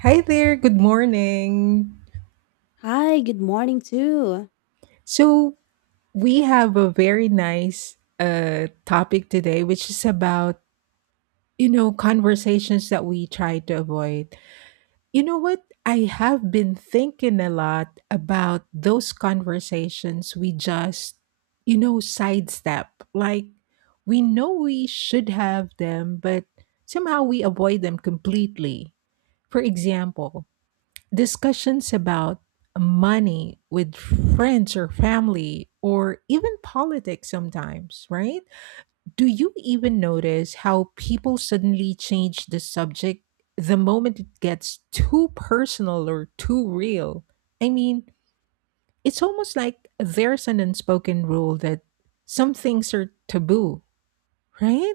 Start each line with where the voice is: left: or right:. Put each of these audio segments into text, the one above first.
right: Hi there, good morning.
left: Hi, good morning too.
right: So, we have a very nice topic today which is about, conversations that we try to avoid. You know what? I have been thinking a lot about those conversations we just, sidestep. Like we know we should have them, but somehow we avoid them completely. For example, discussions about money with friends or family or even politics sometimes, right? Do you even notice how people suddenly change the subject the moment it gets too personal or too real? I mean, it's almost like there's an unspoken rule that some things are taboo, right?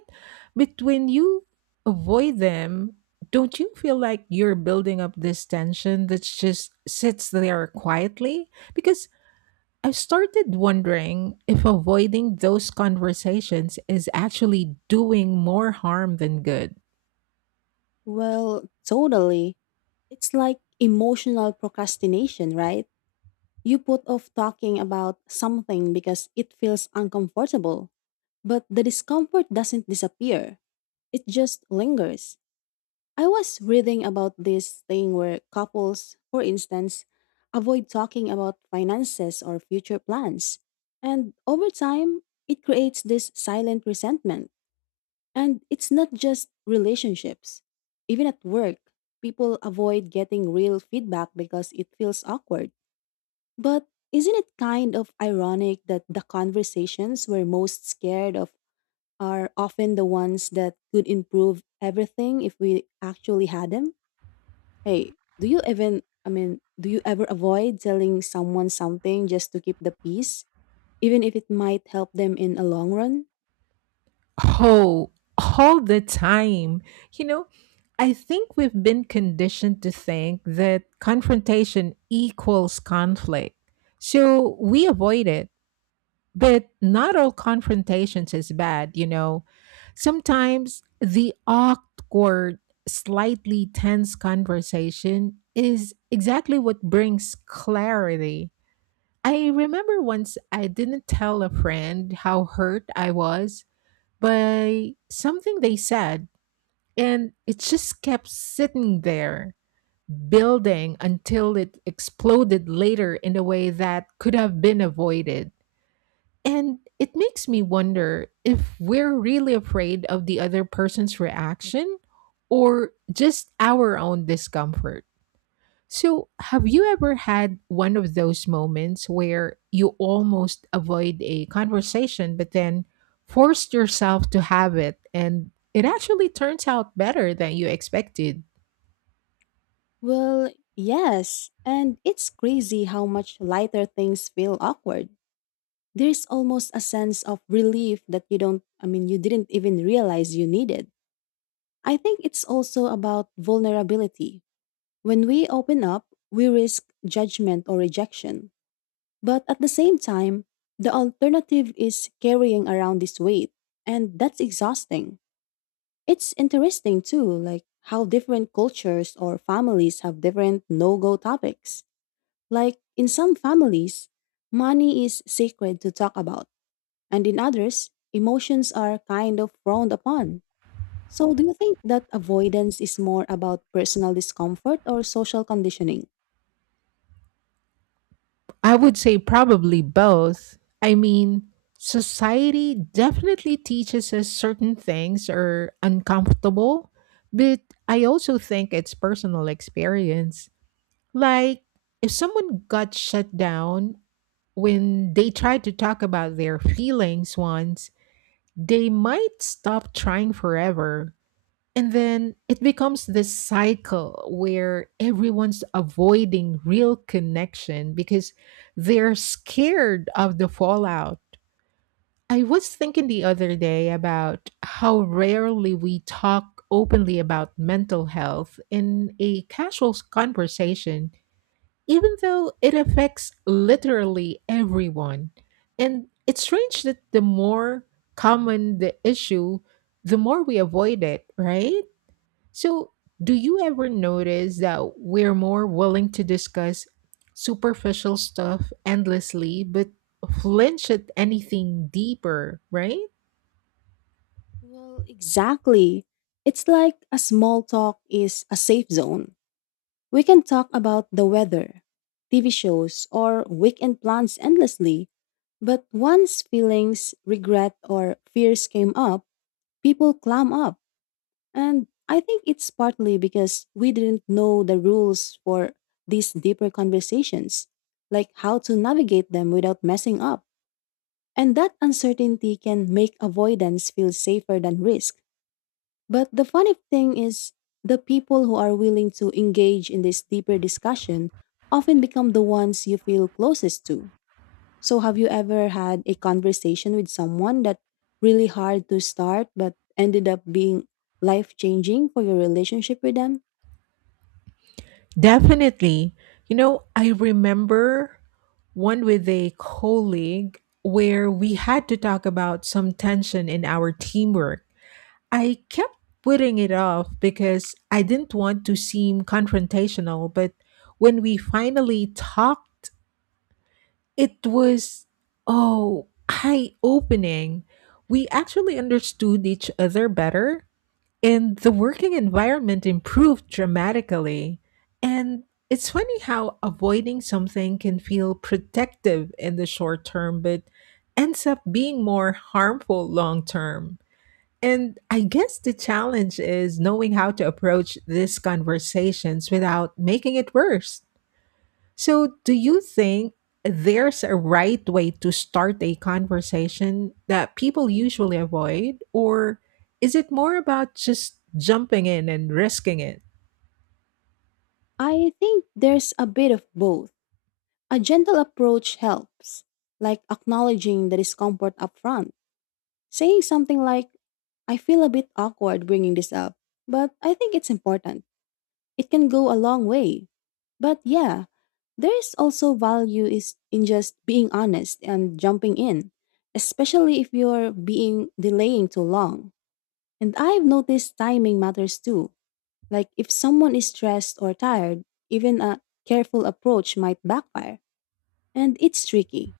right: But when you avoid them, don't you feel like you're building up this tension that just sits there quietly? Because I've started wondering if avoiding those conversations is actually doing more harm than good.
left: Well, totally. It's like emotional procrastination, right? You put off talking about something because it feels uncomfortable, but the discomfort doesn't disappear. It just lingers. I was reading about this thing where couples, for instance, avoid talking about finances or future plans. And over time, it creates this silent resentment. And it's not just relationships. Even at work, people avoid getting real feedback because it feels awkward. But isn't it kind of ironic that the conversations we're most scared of are often the ones that could improve everything if we actually had them? Hey, do you even, I mean, Do you ever avoid telling someone something just to keep the peace, even if it might help them in a long run?
right: Oh, all the time. You know, I think we've been conditioned to think that confrontation equals conflict. So we avoid it. But not all confrontations is bad, you know. Sometimes the awkward, slightly tense conversation is exactly what brings clarity. I remember once I didn't tell a friend how hurt I was by something they said, and it just kept sitting there, building until it exploded later in a way that could have been avoided. And it makes me wonder if we're really afraid of the other person's reaction or just our own discomfort. So, have you ever had one of those moments where you almost avoid a conversation, but then forced yourself to have it and it actually turns out better than you expected?
left: Well, yes, and it's crazy how much lighter things feel awkward. There's almost a sense of relief that you don't, I mean, you didn't even realize you needed. I think it's also about vulnerability. When we open up, we risk judgment or rejection. But at the same time, the alternative is carrying around this weight, and that's exhausting. It's interesting too, like how different cultures or families have different no go topics. Like in some families, money is sacred to talk about, and in others, emotions are kind of frowned upon. So, do you think that avoidance is more about personal discomfort or social conditioning?
right: I would say probably both. I mean, society definitely teaches us certain things are uncomfortable, but I also think it's personal experience. Like, if someone got shut down when they tried to talk about their feelings once, they might stop trying forever. And then it becomes this cycle where everyone's avoiding real connection because they're scared of the fallout. I was thinking the other day about how rarely we talk openly about mental health in a casual conversation, even though it affects literally everyone. And it's strange that the more common the issue, the more we avoid it, right? So, do you ever notice that we're more willing to discuss superficial stuff endlessly, but flinch at anything deeper, right?
left: Well, exactly. It's like a small talk is a safe zone. We can talk about the weather, TV shows, or weekend plans endlessly. But once feelings, regret, or fears came up, people clam up. And I think it's partly because we didn't know the rules for these deeper conversations, like how to navigate them without messing up. And that uncertainty can make avoidance feel safer than risk. But the funny thing is, the people who are willing to engage in this deeper discussion often become the ones you feel closest to. So, have you ever had a conversation with someone that really hard to start but ended up being life changing for your relationship with them?
right: Definitely. You know, I remember one with a colleague where we had to talk about some tension in our teamwork. I kept putting it off because I didn't want to seem confrontational, but when we finally talked, it was oh eye opening. We actually understood each other better, and the working environment improved dramatically. And it's funny how avoiding something can feel protective in the short term, but ends up being more harmful long term. And I guess the challenge is knowing how to approach these conversations without making it worse. So, do you think there's a right way to start a conversation that people usually avoid, or is it more about just jumping in and risking it?
left: I think there's a bit of both. A gentle approach helps, like acknowledging the discomfort upfront, saying something like, I feel a bit awkward bringing this up, but I think it's important it can go a long way. But yeah, there's also value is in just being honest and jumping in, especially if you're being delaying too long. And I've noticed timing matters too. Like if someone is stressed or tired, even a careful approach might backfire. And it's tricky.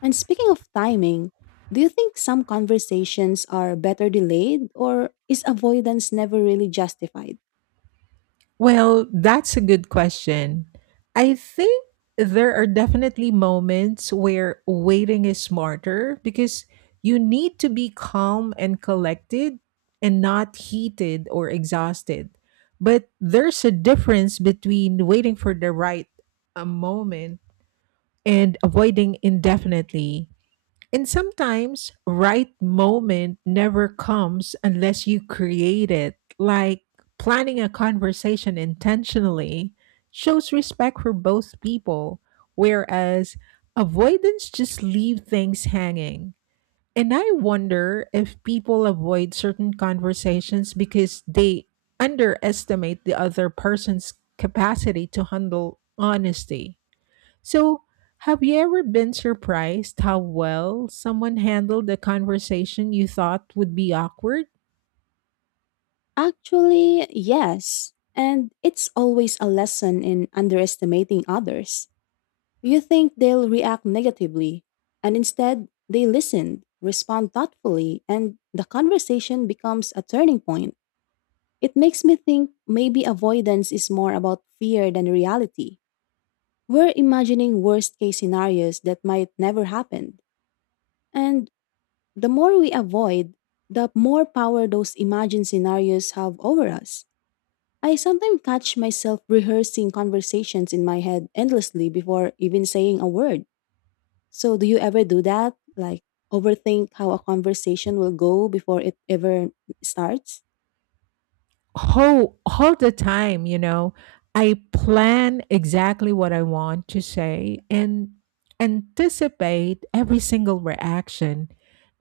left: And speaking of timing, do you think some conversations are better delayed or is avoidance never really justified?
right: Well, that's a good question. I think there are definitely moments where waiting is smarter because you need to be calm and collected and not heated or exhausted. But there's a difference between waiting for the right moment and avoiding indefinitely. And sometimes right moment never comes unless you create it. Like planning a conversation intentionally shows respect for both people, whereas avoidance just leave things hanging. And I wonder if people avoid certain conversations because they underestimate the other person's capacity to handle honesty. So, have you ever been surprised how well someone handled a conversation you thought would be awkward?
left: Actually, yes. And it's always a lesson in underestimating others. You think they'll react negatively, and instead, they listen, respond thoughtfully, and the conversation becomes a turning point. It makes me think maybe avoidance is more about fear than reality. We're imagining worst case scenarios that might never happen. And the more we avoid, the more power those imagined scenarios have over us. I sometimes catch myself rehearsing conversations in my head endlessly before even saying a word. So, do you ever do that? Like, overthink how a conversation will go before it ever starts?
right: Oh, all the time, you know. I plan exactly what I want to say and anticipate every single reaction.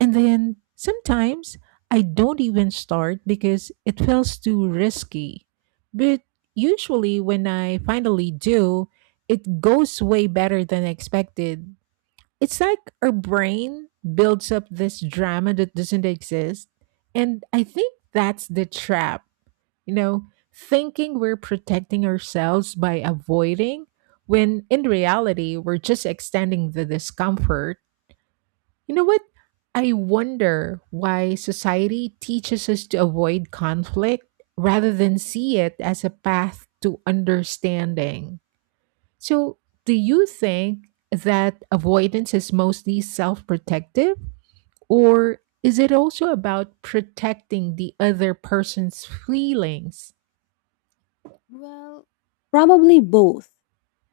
right: And then sometimes I don't even start because it feels too risky. But usually, when I finally do, it goes way better than expected. It's like our brain builds up this drama that doesn't exist. And I think that's the trap, you know, thinking we're protecting ourselves by avoiding when in reality we're just extending the discomfort. You know what? I wonder why society teaches us to avoid conflict rather than see it as a path to understanding. So, do you think that avoidance is mostly self protective, or is it also about protecting the other person's feelings?
left: Well, probably both.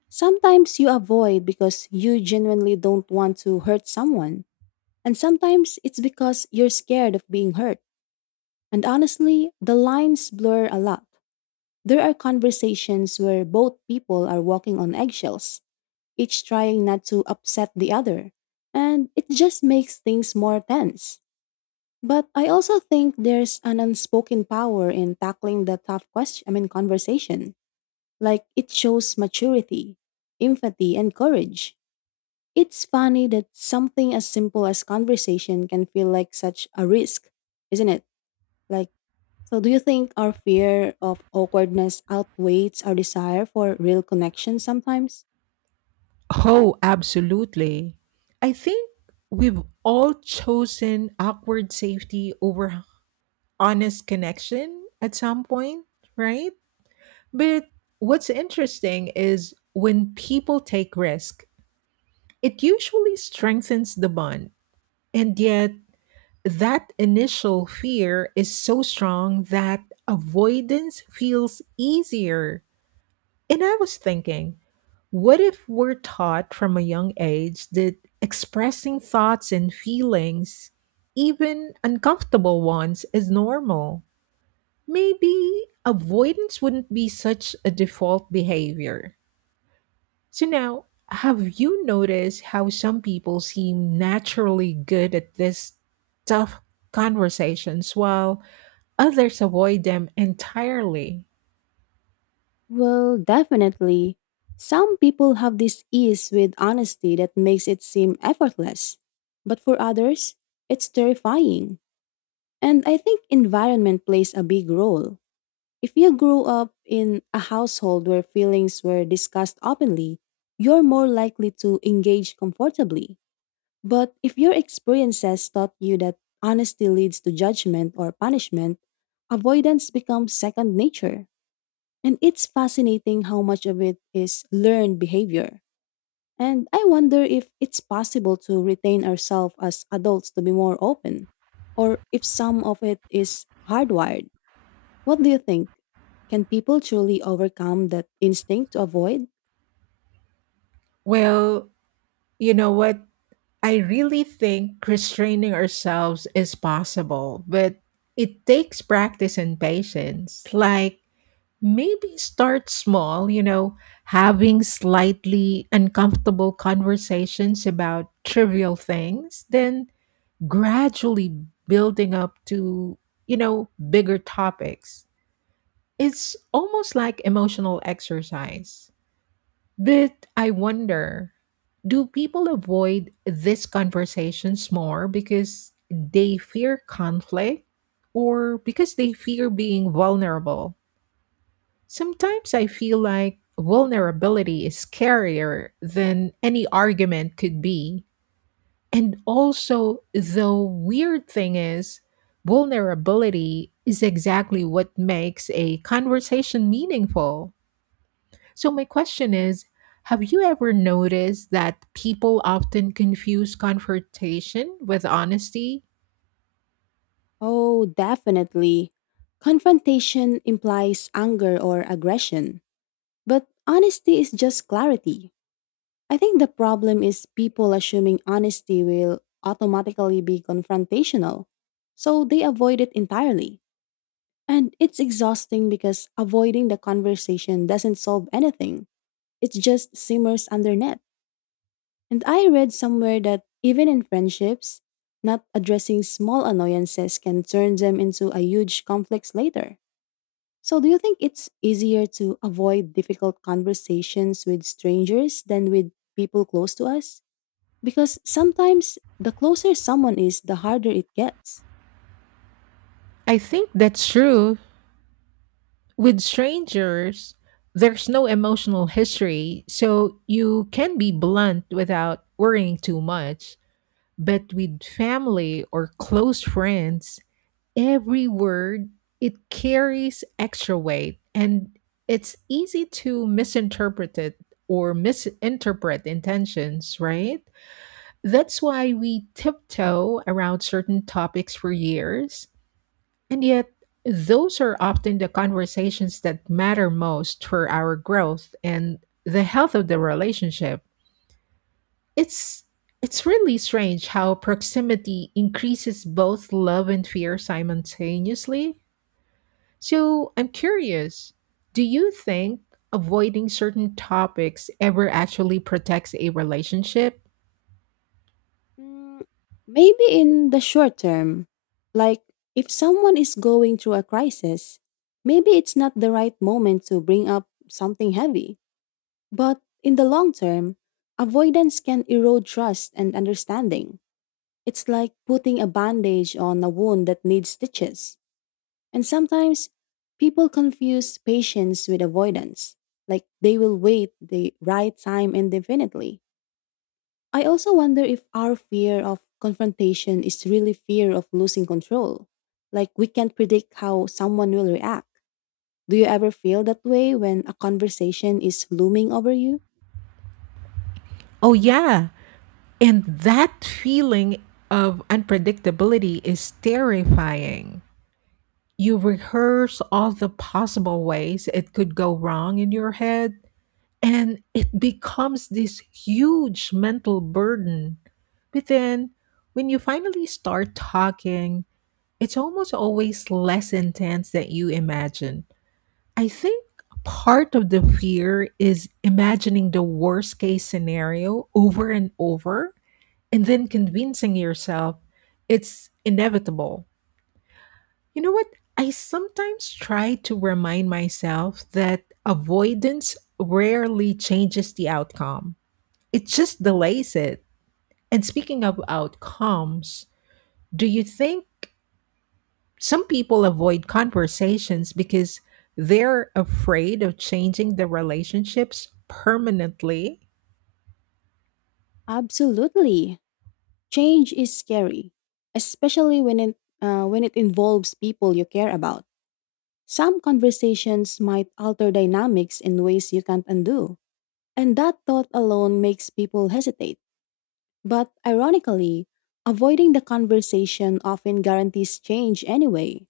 left: Sometimes you avoid because you genuinely don't want to hurt someone, and sometimes it's because you're scared of being hurt. And honestly, the lines blur a lot. There are conversations where both people are walking on eggshells. Each trying not to upset the other, and it just makes things more tense. But I also think there's an unspoken power in tackling the tough conversation. Like it shows maturity, empathy, and courage. It's funny that something as simple as conversation can feel like such a risk, isn't it? Like, so do you think our fear of awkwardness outweighs our desire for real connection sometimes?
right: Oh, absolutely. I think we've all chosen awkward safety over honest connection at some point, right? But what's interesting is when people take risk, it usually strengthens the bond. And yet, that initial fear is so strong that avoidance feels easier. And I was thinking, what if we're taught from a young age that expressing thoughts and feelings, even uncomfortable ones, is normal? Maybe avoidance wouldn't be such a default behavior. So, now, have you noticed how some people seem naturally good at these tough conversations while others avoid them entirely?
left: Well, definitely. Some people have this ease with honesty that makes it seem effortless. But for others, it's terrifying. And I think environment plays a big role. If you grew up in a household where feelings were discussed openly, you're more likely to engage comfortably. But if your experiences taught you that honesty leads to judgment or punishment, avoidance becomes second nature. And it's fascinating how much of it is learned behavior. And I wonder if it's possible to retain ourselves as adults to be more open, or if some of it is hardwired. What do you think? Can people truly overcome that instinct to avoid?
right: Well, you know what? I really think restraining ourselves is possible, but it takes practice and patience. Like, maybe start small, you know, having slightly uncomfortable conversations about trivial things, then gradually building up to, bigger topics. It's almost like emotional exercise. But I wonder, do people avoid these conversations more because they fear conflict or because they fear being vulnerable? Sometimes I feel like vulnerability is scarier than any argument could be. And also, the weird thing is, vulnerability is exactly what makes a conversation meaningful. So, my question is, have you ever noticed that people often confuse confrontation with honesty?
left: Oh, definitely. Confrontation implies anger or aggression, but honesty is just clarity. I think the problem is people assuming honesty will automatically be confrontational, so they avoid it entirely. And it's exhausting because avoiding the conversation doesn't solve anything, it just simmers underneath. And I read somewhere that even in friendships, not addressing small annoyances can turn them into a huge conflict later. So, do you think it's easier to avoid difficult conversations with strangers than with people close to us? Because sometimes the closer someone is, the harder it gets.
right: I think that's true. With strangers, there's no emotional history, so you can be blunt without worrying too much. But with family or close friends, every word, it carries extra weight, and it's easy to misinterpret it or misinterpret intentions, right? That's why we tiptoe around certain topics for years. And yet, those are often the conversations that matter most for our growth and the health of the relationship. It's it's really strange how proximity increases both love and fear simultaneously. So I'm curious, do you think avoiding certain topics ever actually protects a relationship?
left: Mm, maybe in the short term, like if someone is going through a crisis, maybe it's not the right moment to bring up something heavy. But in the long term, avoidance can erode trust and understanding. It's like putting a bandage on a wound that needs stitches. And sometimes people confuse patience with avoidance, like they will wait the right time indefinitely. I also wonder if our fear of confrontation is really fear of losing control. Like we can't predict how someone will react. Do you ever feel that way when a conversation is looming over you?
right: Oh, yeah. And that feeling of unpredictability is terrifying. You rehearse all the possible ways it could go wrong in your head, and it becomes this huge mental burden. But then, when you finally start talking, it's almost always less intense than you imagine. I think part of the fear is imagining the worst case scenario over and over and then convincing yourself it's inevitable. You know what? I sometimes try to remind myself that avoidance rarely changes the outcome, it just delays it. And speaking of outcomes, do you think some people avoid conversations because they're afraid of changing the relationships permanently?
left: Absolutely. Change is scary, especially when it involves people you care about. Some conversations might alter dynamics in ways you can't undo, and that thought alone makes people hesitate. But ironically, avoiding the conversation often guarantees change anyway,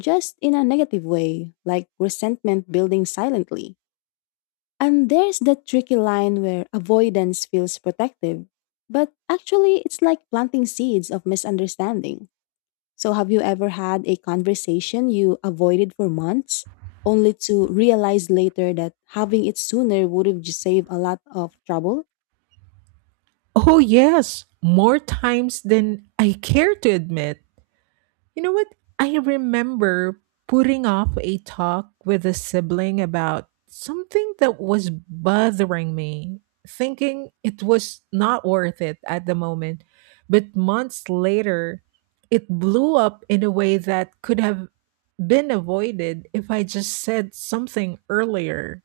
left: just in a negative way, like resentment building silently. And there's that tricky line where avoidance feels protective, but actually it's like planting seeds of misunderstanding. So, have you ever had a conversation you avoided for months only to realize later that having it sooner would have just saved a lot of trouble?
right: Oh, yes, more times than I care to admit. You know what? I remember putting off a talk with a sibling about something that was bothering me, thinking it was not worth it at the moment. But months later, it blew up in a way that could have been avoided if I just said something earlier.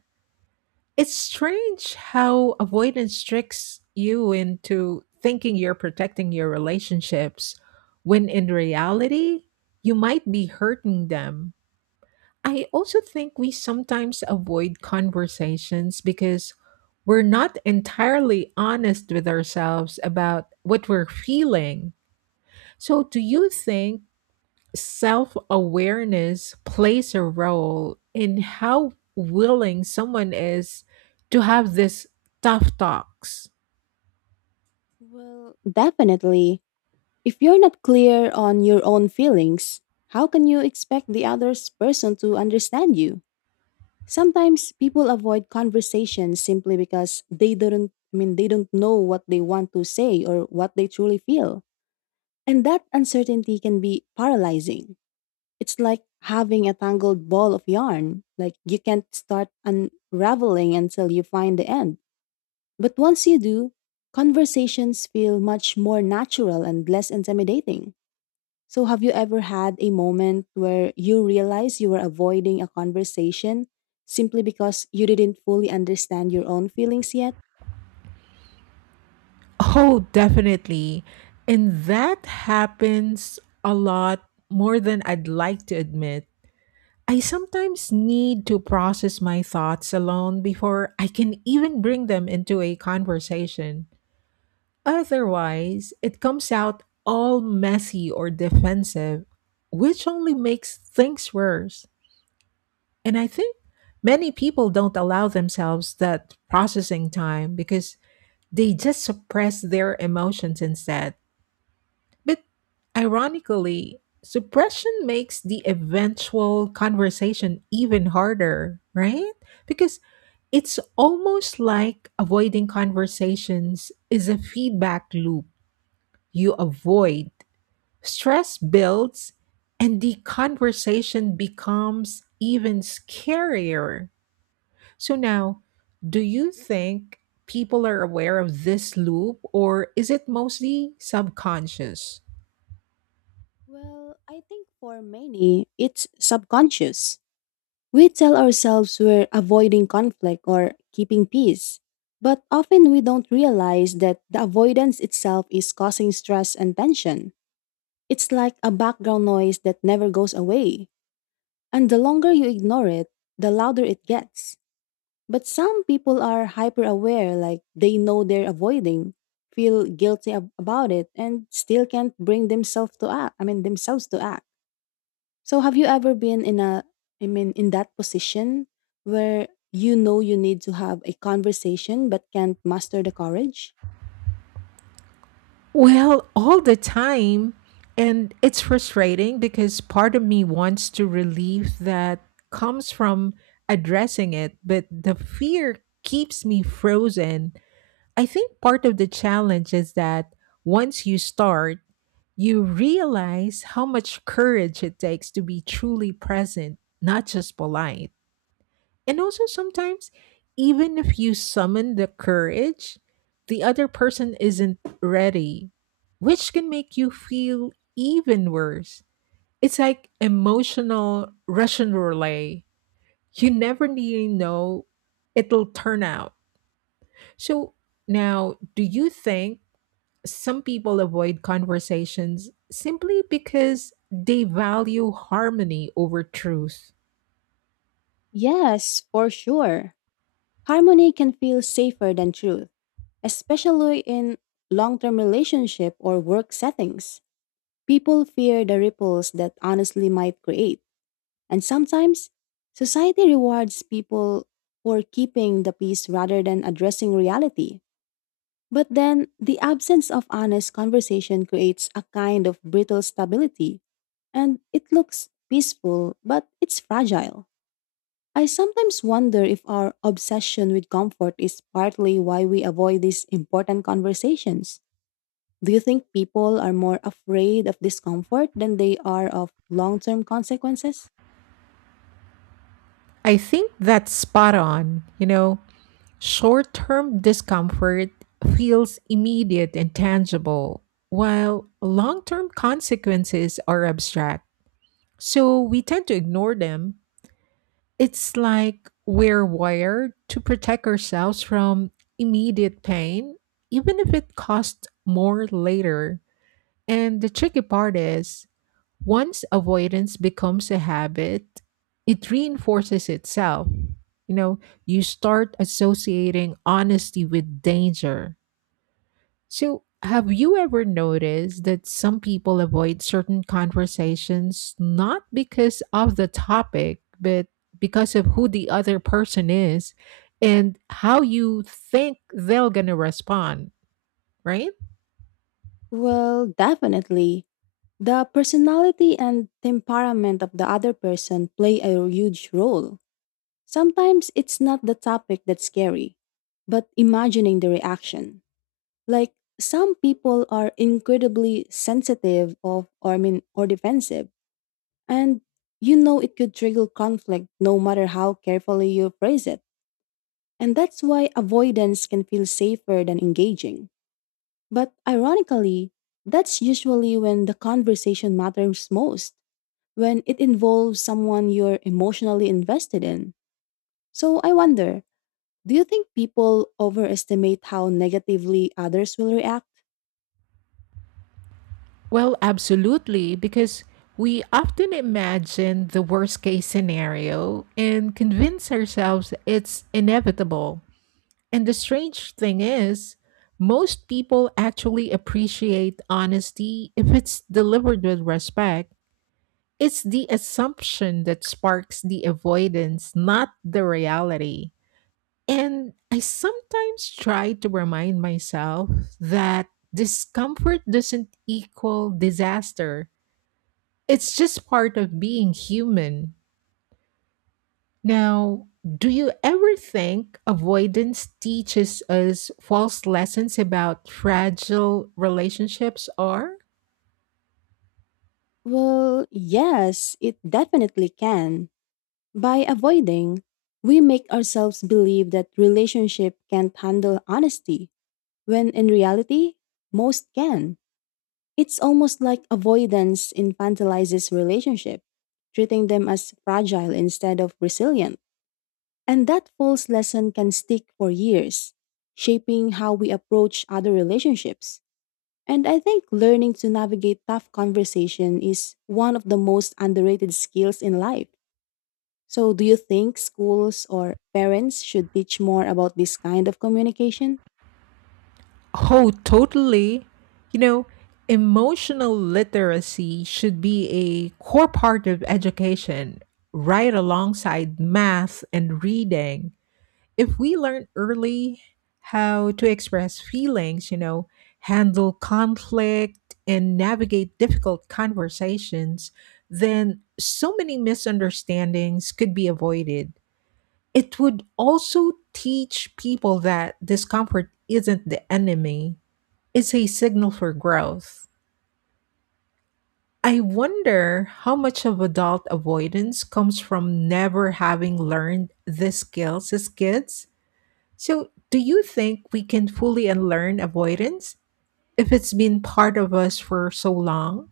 right: It's strange how avoidance tricks you into thinking you're protecting your relationships when in reality, you might be hurting them. I also think we sometimes avoid conversations because we're not entirely honest with ourselves about what we're feeling. So, do you think self awareness plays a role in how willing someone is to have this tough talks?
left: Well, definitely. If you're not clear on your own feelings, how can you expect the other person to understand you? Sometimes people avoid conversations simply because they don't know what they want to say or what they truly feel. And that uncertainty can be paralyzing. It's like having a tangled ball of yarn. Like you can't start unraveling until you find the end. But once you do, conversations feel much more natural and less intimidating. So, have you ever had a moment where you realize you were avoiding a conversation simply because you didn't fully understand your own feelings yet?
right: Oh, definitely. And that happens a lot more than I'd like to admit. I sometimes need to process my thoughts alone before I can even bring them into a conversation. Otherwise, it comes out all messy or defensive, which only makes things worse. And I think many people don't allow themselves that processing time because they just suppress their emotions instead. But ironically, suppression makes the eventual conversation even harder, right? Because it's almost like avoiding conversations is a feedback loop. You avoid, stress builds, and the conversation becomes even scarier. So, now, do you think people are aware of this loop, or is it mostly subconscious?
left: Well, I think for many, it's subconscious. We tell ourselves we're avoiding conflict or keeping peace, but often we don't realize that the avoidance itself is causing stress and tension. It's like a background noise that never goes away, and the longer you ignore it, the louder it gets. But some people are hyper aware, like they know they're avoiding, feel guilty about it, and still can't bring themselves to act. So have you ever been in a in that position where you know you need to have a conversation but can't master the courage?
right: Well, all the time. And it's frustrating because part of me wants to relieve that comes from addressing it, but the fear keeps me frozen. I think part of the challenge is that once you start, you realize how much courage it takes to be truly present, not just polite. And also, sometimes, even if you summon the courage, the other person isn't ready, which can make you feel even worse. It's like emotional Russian roulette. You never really know it'll turn out. So, now, do you think some people avoid conversations simply because they value harmony over truth?
left: Yes, for sure. Harmony can feel safer than truth, especially in long term relationship or work settings. People fear the ripples that honestly might create, and sometimes society rewards people for keeping the peace rather than addressing reality. But then, the absence of honest conversation creates a kind of brittle stability, and it looks peaceful, but it's fragile. I sometimes wonder if our obsession with comfort is partly why we avoid these important conversations. Do you think people are more afraid of discomfort than they are of long term consequences?
right: I think that's spot on. You know, short term discomfort feels immediate and tangible, while long term consequences are abstract. So we tend to ignore them. It's like we're wired to protect ourselves from immediate pain, even if it costs more later. And the tricky part is, once avoidance becomes a habit, it reinforces itself. You know, you start associating honesty with danger. So, have you ever noticed that some people avoid certain conversations not because of the topic, but because of who the other person is and how you think they're going to respond, right?
left: Well, definitely. The personality and temperament of the other person play a huge role Sometimes it's not the topic that's scary, but imagining the reaction. Like some people are incredibly sensitive of or I mean or defensive and you know it could trigger conflict no matter how carefully you phrase it. And that's why avoidance can feel safer than engaging. But ironically, that's usually when the conversation matters most, when it involves someone you're emotionally invested in. So I wonder, do you think people overestimate how negatively others will react?
right: Well, absolutely, because we often imagine the worst case scenario and convince ourselves it's inevitable. And the strange thing is, most people actually appreciate honesty if it's delivered with respect. It's the assumption that sparks the avoidance, not the reality. And I sometimes try to remind myself that discomfort doesn't equal disaster, it's just part of being human. Now, do you ever think avoidance teaches us false lessons about fragile relationships are?
left: Well, yes, it definitely can. By avoiding, we make ourselves believe that relationship can't handle honesty, when in reality, most can. It's almost like avoidance infantilizes relationship, treating them as fragile instead of resilient. And that false lesson can stick for years, shaping how we approach other relationships. And I think learning to navigate tough conversation is one of the most underrated skills in life. So, do you think schools or parents should teach more about this kind of communication?
right: Oh, totally. You know, emotional literacy should be a core part of education, right alongside math and reading. If we learn early how to express feelings, you know, handle conflict and navigate difficult conversations, then so many misunderstandings could be avoided. It would also teach people that discomfort isn't the enemy, it's a signal for growth. I wonder how much of adult avoidance comes from never having learned these skills as kids. So, do you think we can fully unlearn avoidance if it's been part of us for so long?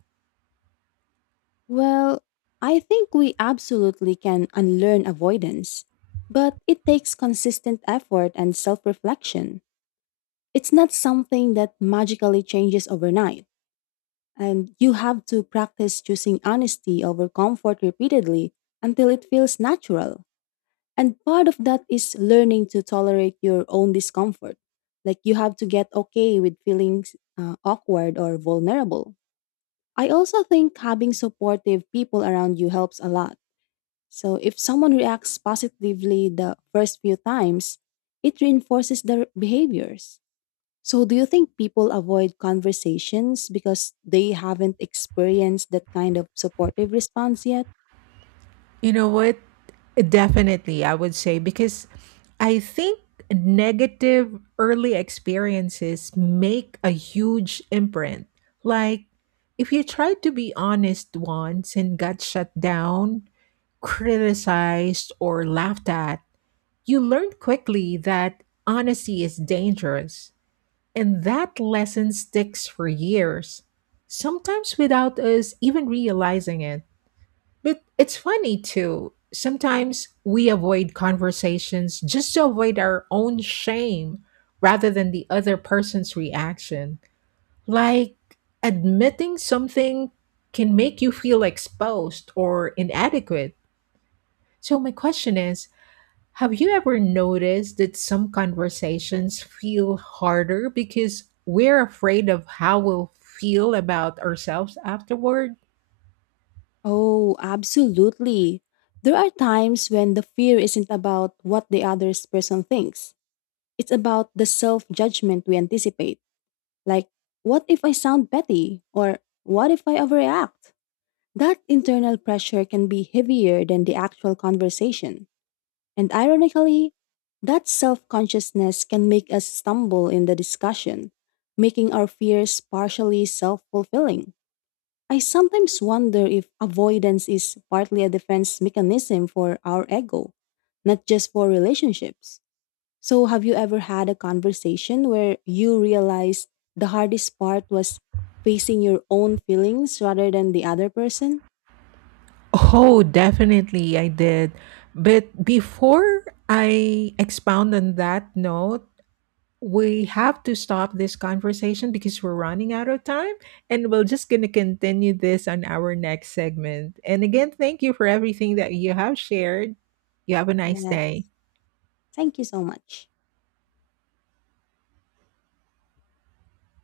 left: Well, I think we absolutely can unlearn avoidance, but it takes consistent effort and self reflection. It's not something that magically changes overnight, and you have to practice choosing honesty over comfort repeatedly until it feels natural. And part of that is learning to tolerate your own discomfort. Like you have to get okay with feeling awkward or vulnerable. I also think having supportive people around you helps a lot. So if someone reacts positively the first few times, it reinforces their behaviors. So do you think people avoid conversations because they haven't experienced that kind of supportive response yet?
right: You know what? Definitely, I would say, because I think negative early experiences make a huge imprint. Like, if you tried to be honest once and got shut down, criticized, or laughed at, you learn quickly that honesty is dangerous. And that lesson sticks for years, sometimes without us even realizing it. But it's funny too. Sometimes we avoid conversations just to avoid our own shame rather than the other person's reaction. Like admitting something can make you feel exposed or inadequate. So, my question is, have you ever noticed that some conversations feel harder because we're afraid of how we'll feel about ourselves afterward?
left: Oh, absolutely. There are times when the fear isn't about what the other person thinks. It's about the self judgment we anticipate. Like, what if I sound petty? Or what if I overreact? That internal pressure can be heavier than the actual conversation. And ironically, that self consciousness can make us stumble in the discussion, making our fears partially self fulfilling. I sometimes wonder if avoidance is partly a defense mechanism for our ego, not just for relationships. So, have you ever had a conversation where you realized the hardest part was facing your own feelings rather than the other person?
right: Oh, definitely I did. But before I expound on that note, we have to stop this conversation because we're running out of time, and we're just going to continue this on our next segment. And again, thank you for everything that you have shared. You have a nice
left: Yeah.
right: day.
left: Thank you so much.